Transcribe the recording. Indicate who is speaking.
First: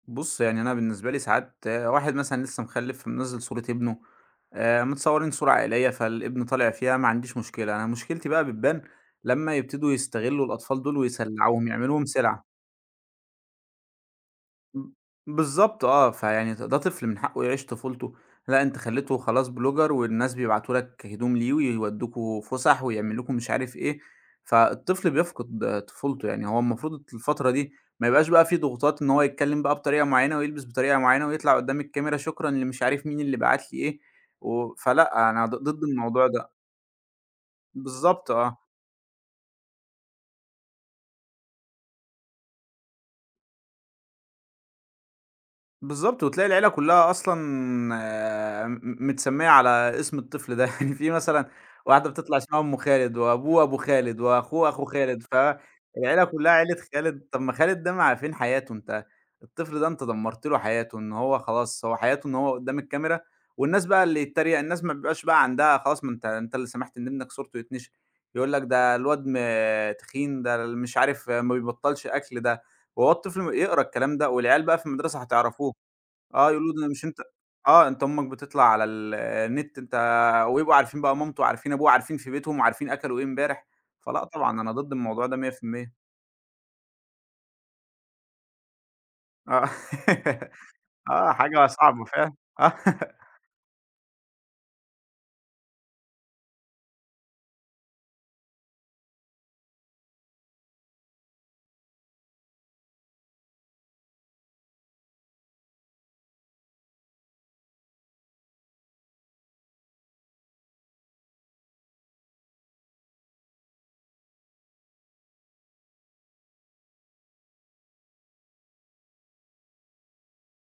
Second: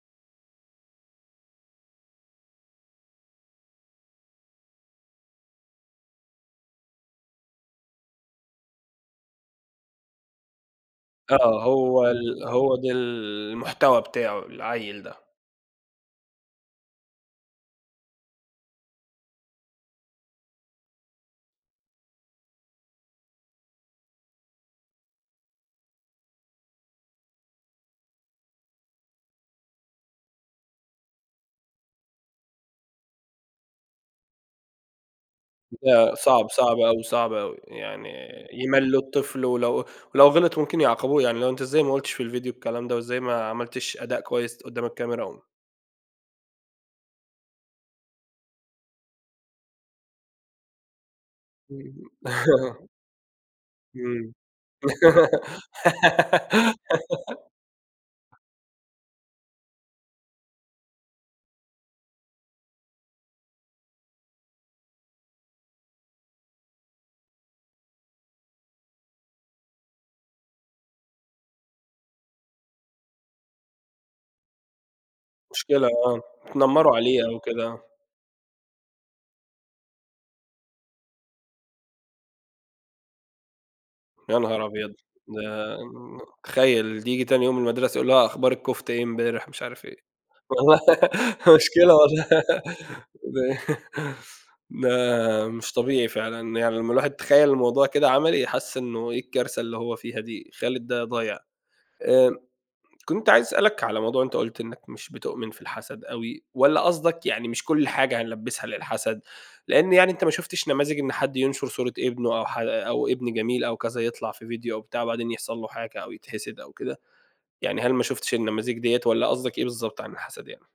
Speaker 1: بُصّ يعني أنا بالنسبة لي ساعات واحد مثلًا لسّه مخلّف، منزّل صورة ابنه، آآ متصورين صورة عائلية فالابن طالع فيها ما عنديش مشكلة، أنا مشكلتي بقى بتبان لمّا يبتدوا يستغلّوا الأطفال دُول
Speaker 2: آه
Speaker 1: ويسلّعوهم،
Speaker 2: هو
Speaker 1: يعملوهم
Speaker 2: ال
Speaker 1: سلعة.
Speaker 2: هو ده ال المحتوى بتاعه،
Speaker 1: م
Speaker 2: العيّل ده.
Speaker 1: بالضبط، آه، فيعني د ده طفل من حقّه يعيش طُفولته، لأ أنت خلّيته خلاص blogger، والناس بيبعتوا لك هدوم ليه، ويودّوكم فسح، ويعملوا لكم مش عارف إيه، فالطفل بيفقد طُفولته، يعني هو المفروض الفترة دي ما يبقاش بقى في ضغوطات إن هو يتكلّم بقى بطريقة معيّنة، ويلبس بطريقة معيّنة، ويطلع قدّام الكاميرا شكرًا لمش عارف مين اللي بَعت لي إيه، و فلأ أنا ض ضد
Speaker 2: لأ
Speaker 1: الموضوع
Speaker 2: صعب،
Speaker 1: ده.
Speaker 2: صعب أوي، صعب أوي، يعني
Speaker 1: بالضبط آه.
Speaker 2: يَمَلّوا الطفل ولو ولو غِلِط ممكن يعاقبوه، يعني اللي هو أنت إزاي ما قُلتش في الفيديو الكلام ده؟ وإزاي ما عملتش أداء كويس قدّام الكاميرا؟ و
Speaker 1: بالضبط، وتلاقي العيلة كلّها أصلًا م متسمية على اسم الطفل ده، يعني في مثلًا واحدة بتطلع اسمها أم خالد، وأبوه أبو خالد،
Speaker 2: إمم.
Speaker 1: وأخوه أخو خالد، فالعيلة كلّها عيلة خالد، طَب ما خالد ده ما فين حياته؟ أنت الطفل ده أنت دمّرت له حياته، إن هو خلاص هو حياته إن هو قدّام الكاميرا، والناس بقى اللي يتّريَق، الناس ما بيبقاش بقى عندها خلاص ما أنت أنت اللي سمحت إن ابنك صورته يتنشر، يقول لك ده الواد ما تخين، ده ال مش عارف ما بيبطّلش أكل، ده وهو الطفل يقرا الكلام ده، والعيال بقى في المدرسة هتعرفوه،
Speaker 2: مشكلة آه،
Speaker 1: آه يقولوا له ده
Speaker 2: يتنمروا
Speaker 1: مش
Speaker 2: عليه
Speaker 1: أنت
Speaker 2: أو كده، آه.
Speaker 1: آه أنت أمك بتطلع على ال النت، أنت ويبقوا عارفين بقى مامته، عارفين ابوه، وعارفين في بيتهم، وعارفين أكلوا إيه امبارح، فلا
Speaker 2: يا
Speaker 1: طبعًا
Speaker 2: نهار
Speaker 1: أنا ضد
Speaker 2: أبيض!
Speaker 1: الموضوع ده مِيّة في
Speaker 2: ده
Speaker 1: المِيّة.
Speaker 2: ن تخيّل تيجي تاني يوم المدرسة يقول لها أخبار الكفتة إيه امبارح؟ مش
Speaker 1: آه،
Speaker 2: عارف إيه،
Speaker 1: آه حاجة
Speaker 2: مشكلة
Speaker 1: صعبة
Speaker 2: والله
Speaker 1: فعلًا، آه.
Speaker 2: ده مش طبيعي فعلًا، يعني لمّا الواحد يتخيّل الموضوع كده عملي حَس إنّه إيه الكارثة اللي هو فيها دي؟ خالد ده ضايع. آآ كنت عايز أسألك على موضوع أنت قُلت إنّك مش بتؤمن في الحسد أوي، والّا قصدك يعني مش كلّ حاجة هنلبّسها للحسد، لإن يعني أنت ما شُفتش نماذج إن حد ينشر صورة ابنه، أو ح أو ابن جميل أو كذا يطلع في فيديو أو بتاع وبعدين يحصل له حاجة أو يتحسد أو كده، يعني هل ما شُفتش النماذج دِيّة، والّا قصدك إيه بالضبط عن الحسد يعني؟